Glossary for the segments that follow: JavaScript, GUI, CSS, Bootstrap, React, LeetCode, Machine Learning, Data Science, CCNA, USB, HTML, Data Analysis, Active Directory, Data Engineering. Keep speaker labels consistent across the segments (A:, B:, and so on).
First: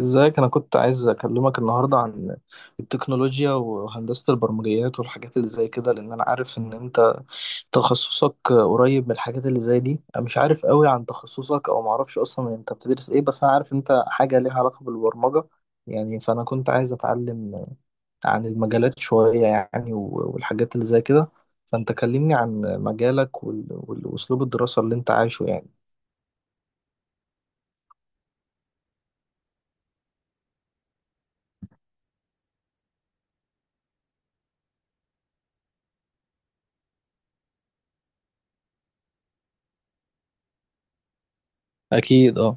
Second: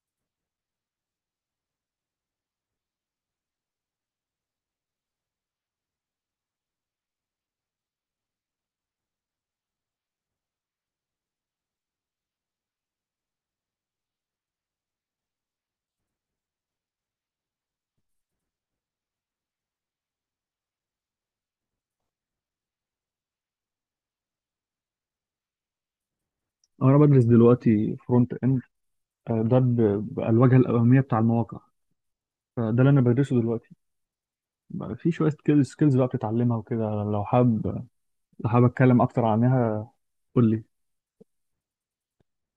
A: ازيك؟ انا كنت عايز اكلمك النهارده عن التكنولوجيا وهندسة البرمجيات والحاجات اللي زي كده، لان انا عارف ان انت تخصصك قريب من الحاجات اللي زي دي. انا مش عارف قوي عن تخصصك، او معرفش اصلا انت بتدرس ايه، بس انا عارف انت حاجة ليها علاقة بالبرمجة يعني. فانا كنت عايز اتعلم عن المجالات شوية يعني والحاجات اللي زي كده. فانت كلمني عن مجالك واسلوب الدراسة اللي انت عايشه يعني.
B: انا بدرس دلوقتي فرونت اند. ده بقى الواجهه الاماميه بتاع المواقع، فده اللي انا بدرسه دلوقتي. بقى في شويه سكيلز بقى بتتعلمها وكده، لو حابب اتكلم اكتر عنها، قول لي.
A: أكيد اه.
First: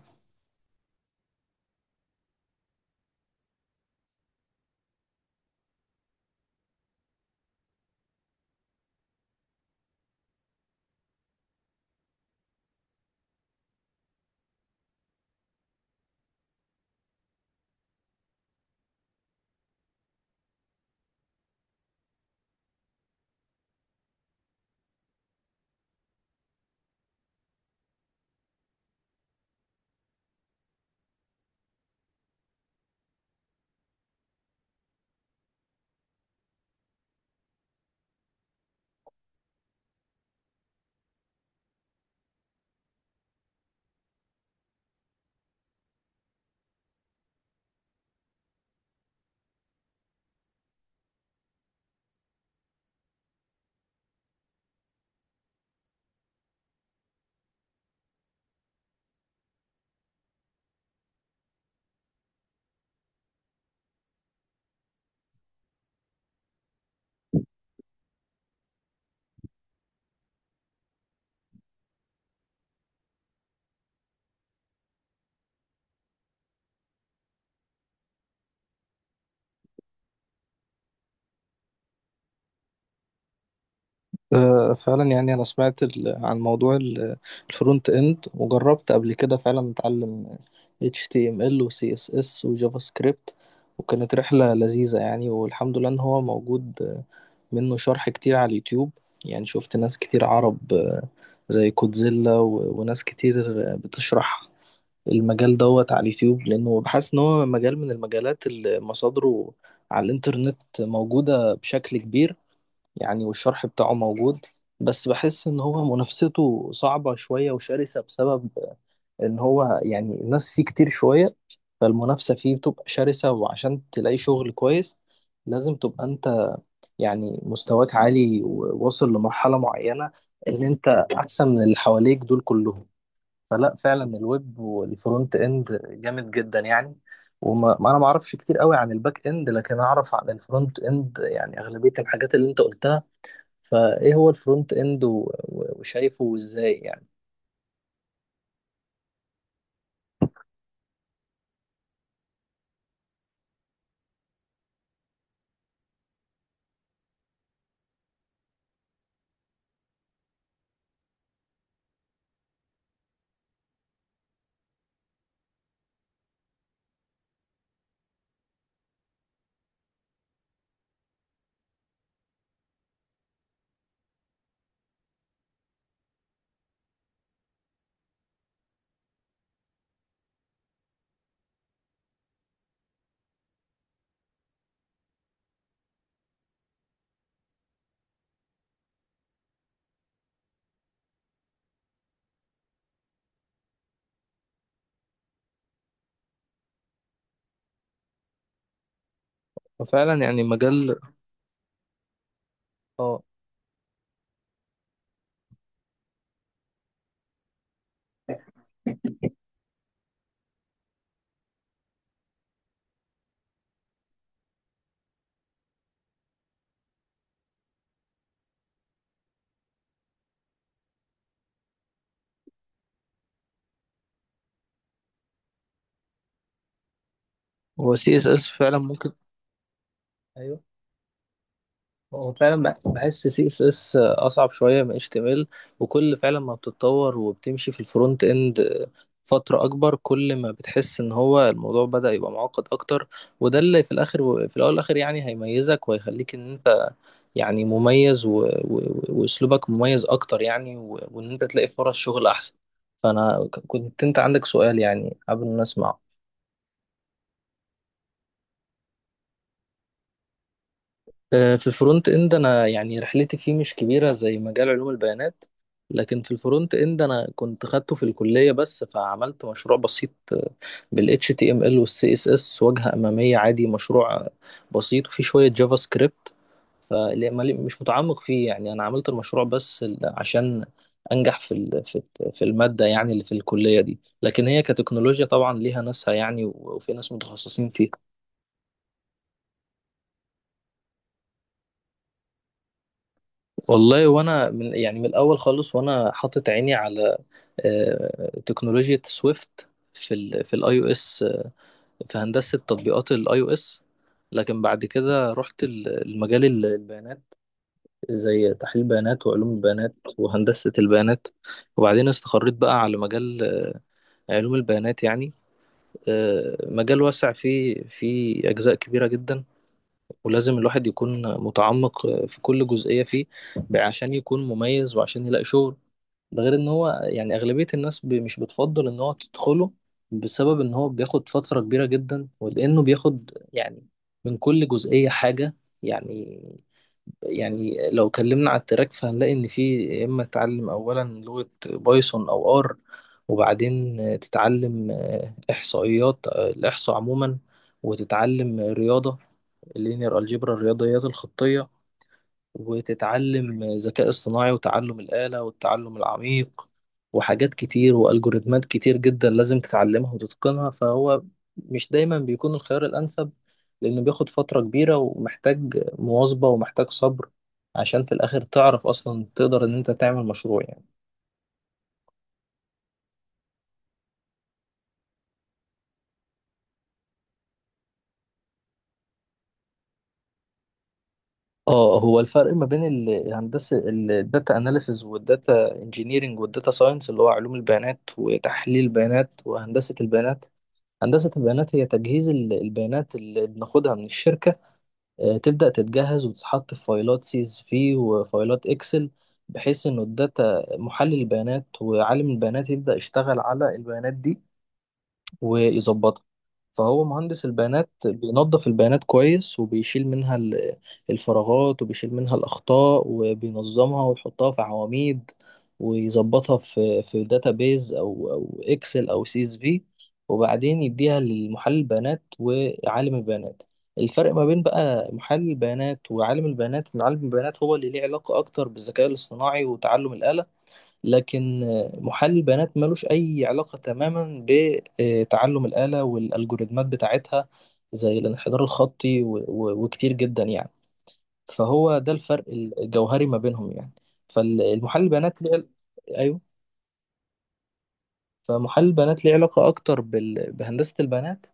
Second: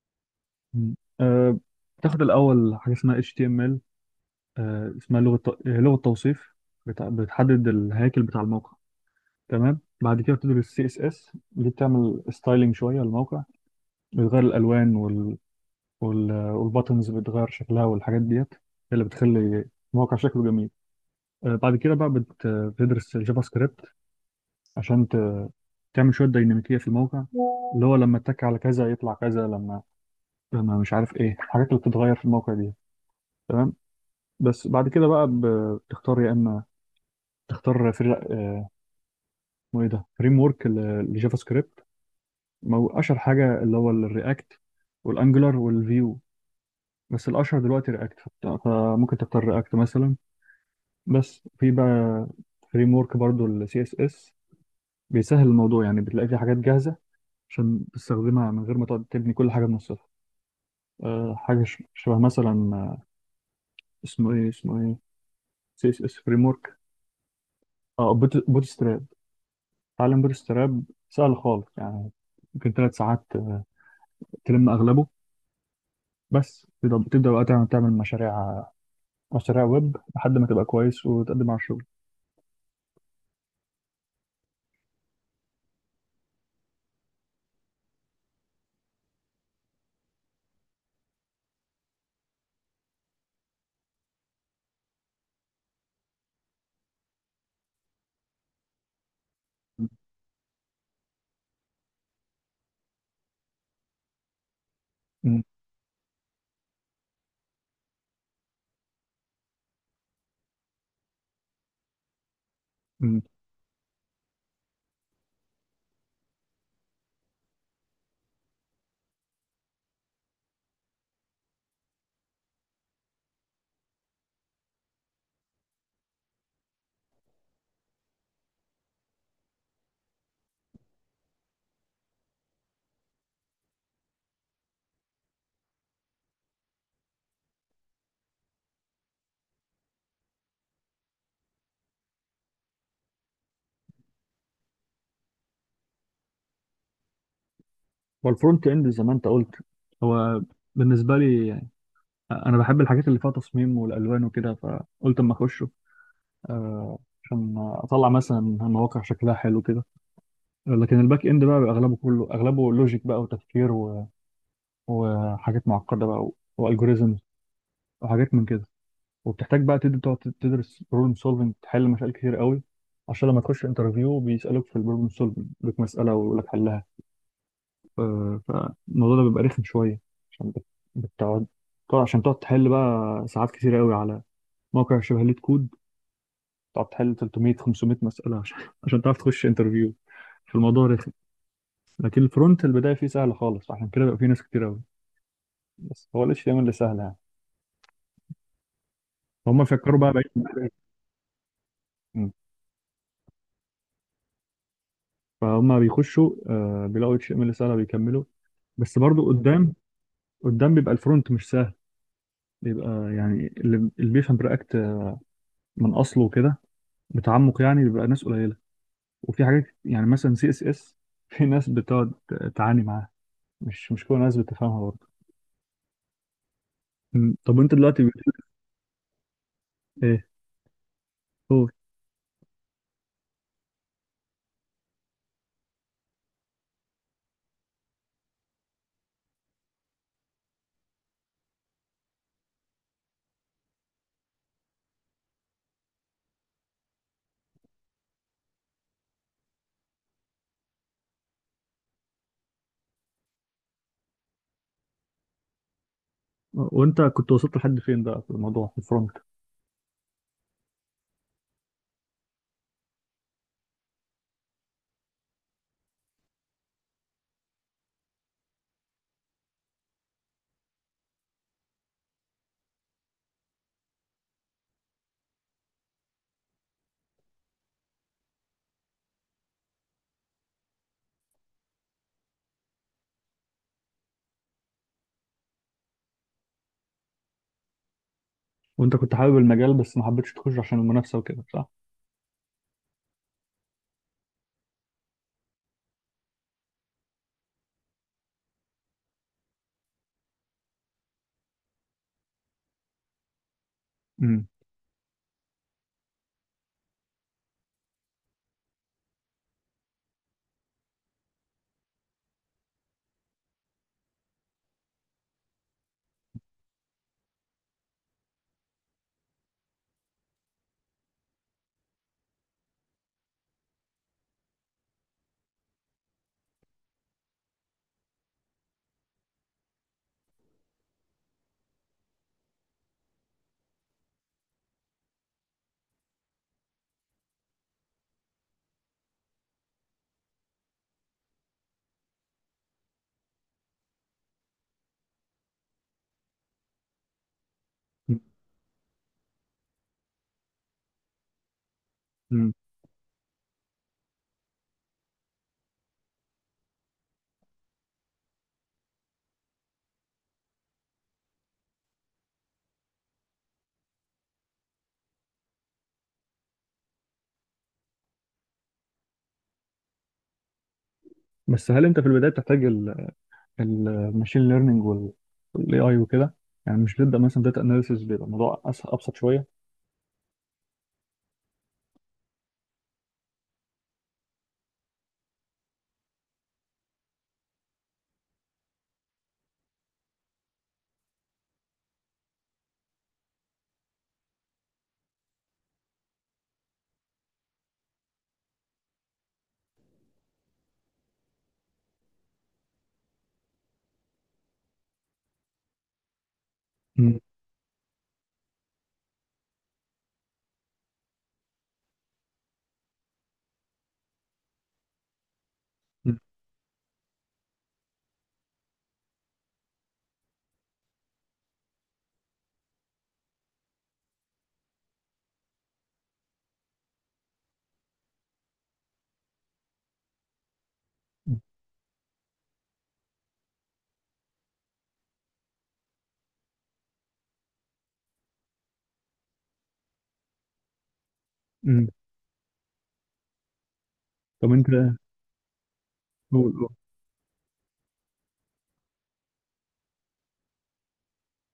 B: مم. بتاخد الاول حاجه اسمها HTML. اسمها لغه لغه توصيف، بتحدد الهيكل بتاع الموقع. تمام. بعد كده بتدرس CSS، دي بتعمل ستايلينج شويه للموقع، بتغير الالوان والباتنز بتغير شكلها، والحاجات ديت هي اللي بتخلي الموقع شكله جميل. بعد كده بقى بتدرس الجافا سكريبت عشان تعمل شوية ديناميكية في الموقع، اللي هو لما اتك على كذا يطلع كذا، لما مش عارف ايه الحاجات اللي بتتغير في الموقع دي. تمام. بس بعد كده بقى بتختار، يا اما تختار فري آه، اسمه ايه ده، فريم ورك للجافا سكريبت. اشهر حاجة اللي هو الرياكت والانجلر والفيو، بس الاشهر دلوقتي رياكت، فممكن تختار رياكت مثلا. بس في بقى فريم ورك برضه السي اس اس، بيسهل الموضوع، يعني بتلاقي في حاجات جاهزة عشان تستخدمها من غير ما تقعد تبني كل حاجة من الصفر. حاجة شبه مثلا اسمه ايه، سي اس اس فريم ورك. اه بوت ستراب. تعلم بوت ستراب سهل خالص يعني. ممكن 3 ساعات تلم اغلبه. بس تبدأ، بقى تعمل مشاريع ويب لحد ما تبقى كويس وتقدم على الشغل.
A: فعلا يعني انا سمعت عن موضوع الفرونت اند، وجربت قبل كده فعلا اتعلم HTML و CSS وجافا سكريبت، وكانت رحلة لذيذة يعني، والحمد لله ان هو موجود، منه شرح كتير على اليوتيوب. يعني شفت ناس كتير عرب، زي كودزيلا وناس كتير بتشرح
B: م-
A: المجال دوت على اليوتيوب، لأنه بحس إن هو مجال من المجالات اللي مصادره على الإنترنت موجودة بشكل كبير
B: م.
A: يعني، والشرح بتاعه موجود. بس بحس ان هو منافسته صعبة شوية وشرسة، بسبب ان هو يعني الناس فيه كتير شوية، فالمنافسة فيه بتبقى شرسة، وعشان تلاقي شغل كويس لازم تبقى انت يعني مستواك عالي وواصل لمرحلة معينة، ان انت احسن من اللي حواليك دول كلهم. فلا، فعلا الويب والفرونت اند جامد جدا يعني، وما ما انا ما اعرفش كتير قوي عن الباك اند، لكن اعرف عن الفرونت اند، يعني اغلبية الحاجات اللي انت قلتها. فايه هو الفرونت اند وشايفه ازاي يعني؟
B: والفرونت اند، زي ما انت قلت، هو بالنسبة لي يعني، أنا بحب الحاجات اللي فيها تصميم والألوان وكده، فقلت أما أخش. عشان اطلع مثلا مواقع شكلها حلو كده. لكن الباك اند بقى، بيبقى اغلبه، كله اغلبه لوجيك بقى وتفكير وحاجات معقده بقى والجوريزمز وحاجات من كده. وبتحتاج بقى تقعد تدرس بروبلم سولفنج، تحل مشاكل كتير قوي، عشان لما تخش انترفيو بيسالوك في البروبلم سولفنج، يدوك مساله ويقول لك حلها. فالموضوع ده بيبقى رخم شويه، عشان بتقعد. طبعا عشان تقعد تحل بقى ساعات كتير قوي على موقع شبه ليت كود، تقعد تحل 300 500 مساله عشان تعرف تخش انترفيو. في الموضوع رخم. لكن الفرونت البدايه فيه سهله خالص، عشان كده بقى فيه ناس كتير قوي، بس هو ال HTML اللي سهل يعني، هم فكروا بقى
A: ففعلا
B: بعيد عن
A: يعني
B: الحاجة.
A: مجال. اه.
B: فهم بيخشوا بيلاقوا HTML سهله، بيكملوا. بس برضو قدام، قدام بيبقى الفرونت مش سهل، بيبقى يعني اللي بيفهم رياكت من اصله كده بتعمق يعني بيبقى ناس قليله. وفي حاجات يعني مثلا سي اس اس، في ناس بتقعد تعاني معاها، مش كل الناس بتفهمها برضه. م. طب انت
A: هو
B: دلوقتي
A: سي اس اس فعلا ممكن.
B: ايه
A: ايوه.
B: هو.
A: هو فعلا بحس سي اس اس اصعب شويه من اتش تي ام ال، وكل فعلا ما بتتطور وبتمشي في الفرونت اند فتره اكبر، كل ما بتحس ان هو الموضوع بدأ يبقى معقد اكتر. وده اللي في الاخر، في الاول والاخر يعني هيميزك وهيخليك ان انت يعني مميز واسلوبك مميز اكتر يعني، وان انت تلاقي فرص شغل احسن. فانا كنت انت عندك سؤال يعني قبل ما اسمع.
B: وانت كنت وصلت لحد فين بقى في الموضوع، في الفرونت؟
A: في الفرونت اند انا يعني رحلتي فيه مش كبيره زي مجال علوم البيانات، لكن في الفرونت اند انا كنت خدته في الكليه، بس فعملت مشروع بسيط بال HTML وال CSS، واجهه اماميه عادي، مشروع بسيط وفيه شويه جافا سكريبت. فمش متعمق فيه يعني، انا عملت المشروع بس عشان انجح في في الماده، يعني اللي في الكليه دي، لكن هي كتكنولوجيا طبعا ليها ناسها يعني، وفي ناس متخصصين.
B: وانت كنت حابب المجال بس ما حبيتش تخش عشان المنافسه وكده، صح؟
A: والله، وانا من يعني من الاول خالص وانا حاطط عيني على تكنولوجيا سويفت، في الاي او اس، في هندسه تطبيقات الاي او اس.
B: امم
A: لكن بعد كده رحت المجال البيانات، زي تحليل بيانات وعلوم البيانات وهندسه البيانات، وبعدين استقريت بقى على مجال علوم البيانات يعني. مجال واسع، فيه اجزاء كبيره جدا، ولازم الواحد يكون متعمق في كل جزئيه فيه عشان يكون مميز وعشان يلاقي شغل. ده غير ان هو يعني اغلبية الناس مش بتفضل ان هو تدخله، بسبب ان هو بياخد فترة كبيرة جدا، ولانه بياخد يعني من كل جزئية حاجة يعني. يعني لو اتكلمنا على التراك فهنلاقي ان في يا اما تتعلم اولا لغة بايثون او ار، وبعدين تتعلم احصائيات، الاحصاء عموما، وتتعلم رياضة، اللينير الجبر، الرياضيات الخطية،
B: امم
A: وتتعلم ذكاء اصطناعي وتعلم الآلة والتعلم العميق، وحاجات كتير، والجوريتمات كتير جدا لازم تتعلمها وتتقنها. فهو مش دايما بيكون الخيار الأنسب، لأنه بياخد فترة كبيرة ومحتاج مواظبة ومحتاج صبر، عشان في الآخر تعرف أصلا تقدر إن أنت تعمل مشروع يعني.
B: بس هل انت في البدايه بتحتاج الماشين ليرنينج والاي اي وكده، يعني مش بتبدا مثلا داتا اناليسيس، بيبقى الموضوع ابسط شويه؟
A: اه، هو الفرق ما بين الهندسة، الداتا اناليسز والداتا انجينيرنج والداتا ساينس، اللي هو علوم البيانات وتحليل البيانات وهندسة البيانات. هندسة البيانات هي تجهيز البيانات اللي بناخدها من الشركة، تبدأ تتجهز وتتحط في فايلات سي اس في وفايلات اكسل، بحيث انه الداتا، محلل البيانات وعالم البيانات، يبدأ يشتغل على البيانات دي ويظبطها. فهو
B: امم
A: مهندس البيانات بينظف البيانات كويس، وبيشيل منها الفراغات، وبيشيل منها الأخطاء، وبينظمها ويحطها في عواميد، ويظبطها في داتابيز، أو إكسل، أو سي إس في، وبعدين يديها لمحلل البيانات وعالم البيانات. الفرق ما بين بقى محلل البيانات وعالم البيانات إن عالم البيانات هو اللي ليه علاقة أكتر بالذكاء الاصطناعي وتعلم الآلة، لكن محلل البيانات ملوش أي علاقة تماما بتعلم الآلة والألجوريتمات بتاعتها، زي الانحدار الخطي وكتير جدا يعني.
B: امم
A: فهو ده الفرق الجوهري ما بينهم يعني.
B: طب انت،
A: فالمحلل البيانات ليه أيوه.
B: قول قول.
A: فمحلل البيانات ليه علاقة أكتر بهندسة البيانات،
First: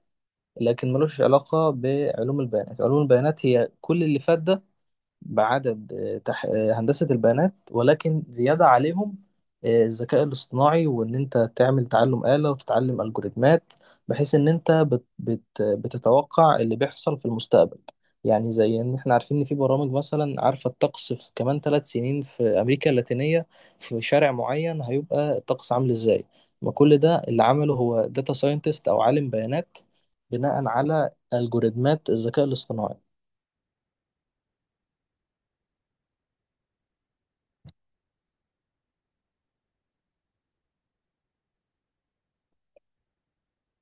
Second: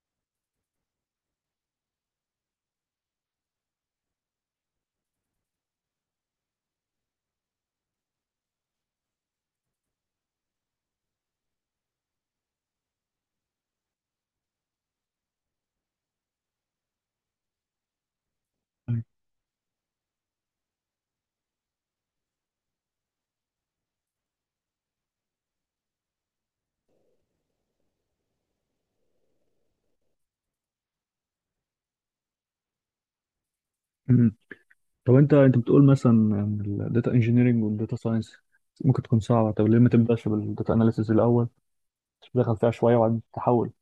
A: لكن ملوش علاقة بعلوم البيانات. علوم البيانات هي كل اللي فات ده، بعدد آه، تح... آه، هندسة البيانات، ولكن زيادة عليهم الذكاء الاصطناعي، وإن أنت تعمل تعلم آلة وتتعلم ألجوريتمات، بحيث إن أنت بتتوقع اللي بيحصل في المستقبل. يعني زي إن إحنا عارفين إن في برامج مثلا عارفة الطقس في كمان 3 سنين في أمريكا اللاتينية، في شارع معين، هيبقى الطقس عامل إزاي. ما كل ده اللي عمله هو داتا ساينتست أو عالم بيانات، بناء على ألجوريتمات الذكاء الاصطناعي.
B: مم. طب انت بتقول مثلا ان الداتا انجينيرنج والداتا ساينس ممكن تكون صعبه، طب ليه ما تبداش بالداتا اناليسيس الاول، تدخل فيها شويه وبعدين تحول؟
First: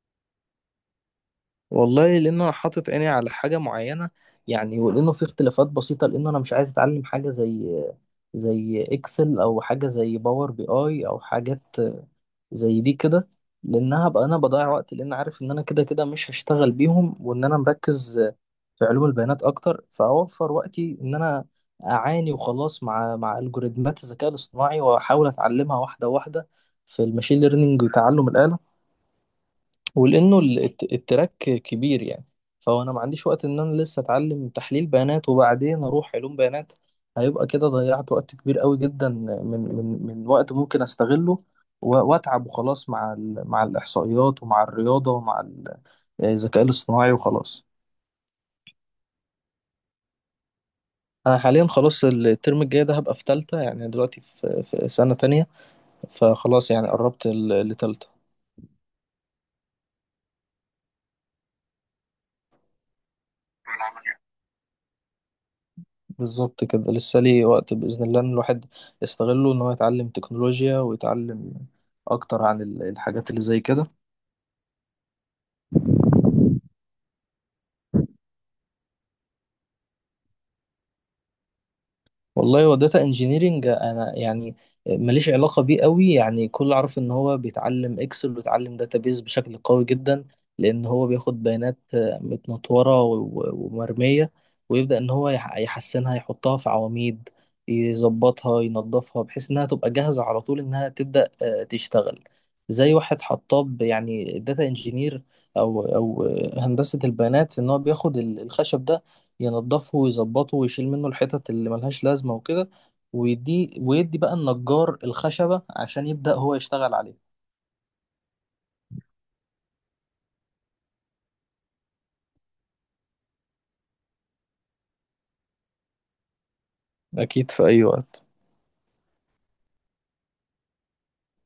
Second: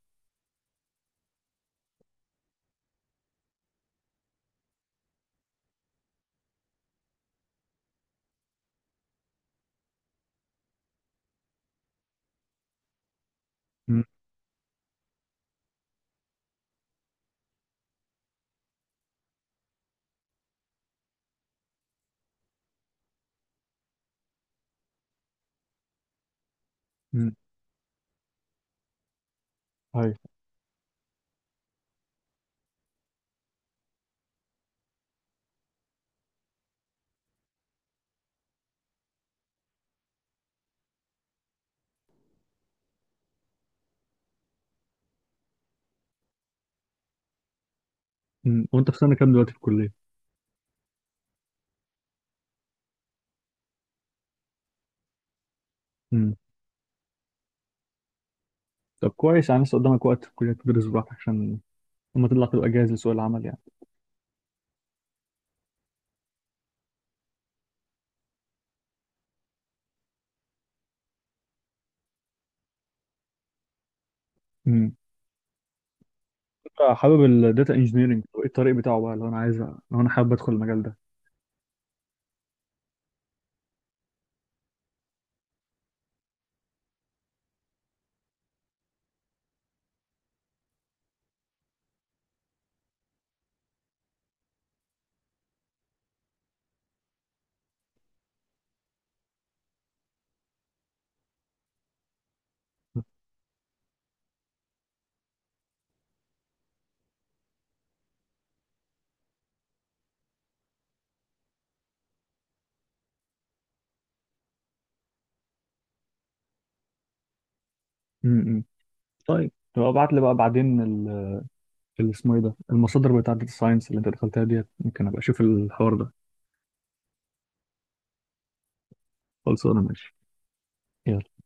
A: والله، لان انا حاطط عيني على حاجه معينه يعني، ولانه في اختلافات بسيطه، لان انا مش عايز اتعلم حاجه زي اكسل، او حاجه زي باور بي اي، او حاجات زي دي كده،
B: امم
A: لانها هبقى انا بضيع وقت، لان عارف ان انا كده كده مش هشتغل بيهم، وان انا مركز في علوم البيانات اكتر. فاوفر وقتي ان انا اعاني وخلاص مع الجوريزمات الذكاء الاصطناعي، واحاول اتعلمها واحده واحده في
B: امم
A: الماشين ليرنينج وتعلم الآلة.
B: ايوه.
A: ولانه التراك كبير يعني، فهو انا ما عنديش وقت ان انا لسه اتعلم تحليل بيانات وبعدين اروح علوم بيانات، هيبقى كده ضيعت وقت كبير قوي جدا من من وقت ممكن استغله، واتعب وخلاص مع مع الاحصائيات ومع الرياضه ومع الذكاء الاصطناعي وخلاص.
B: مم. وانت في سنه كام دلوقتي في الكليه؟
A: انا حاليا خلاص الترم الجاي ده هبقى في تالتة، يعني دلوقتي في سنه تانية، فخلاص يعني قربت لتالتة.
B: طب كويس، يعني لسه قدامك وقت في الكلية تدرس براحتك، عشان لما تطلع تبقى جاهز لسوق العمل يعني.
A: بالظبط كده، لسه ليه وقت بإذن الله، إن الواحد يستغله إن هو يتعلم تكنولوجيا، ويتعلم أكتر عن الحاجات اللي زي كده.
B: امم أنت حابب الداتا انجينيرنج، وايه الطريق بتاعه بقى؟ لو انا حابب ادخل المجال ده.
A: والله، هو داتا انجينيرنج انا يعني ماليش علاقه بيه قوي يعني، كل عارف ان هو بيتعلم اكسل وبيتعلم داتابيز بشكل قوي جدا، لان هو بياخد بيانات متنطوره ومرميه، ويبدا ان هو يحسنها، يحطها في عواميد، يظبطها ينظفها، بحيث انها تبقى جاهزه على طول انها تبدا تشتغل. زي واحد حطاب يعني، داتا انجينير او هندسه البيانات، ان هو بياخد الخشب ده ينضفه ويظبطه ويشيل منه الحتت اللي ملهاش لازمة وكده، ويدي بقى النجار الخشبة عشان يبدأ هو يشتغل عليه.
B: امم طيب تبقى ابعت لي بقى بعدين اللي اسمه ايه ده، المصادر بتاعت الداتا ساينس اللي انت دخلتها ديت، ممكن ابقى اشوف الحوار ده.
A: أكيد في أي وقت.
B: خلصانه، ماشي. يلا.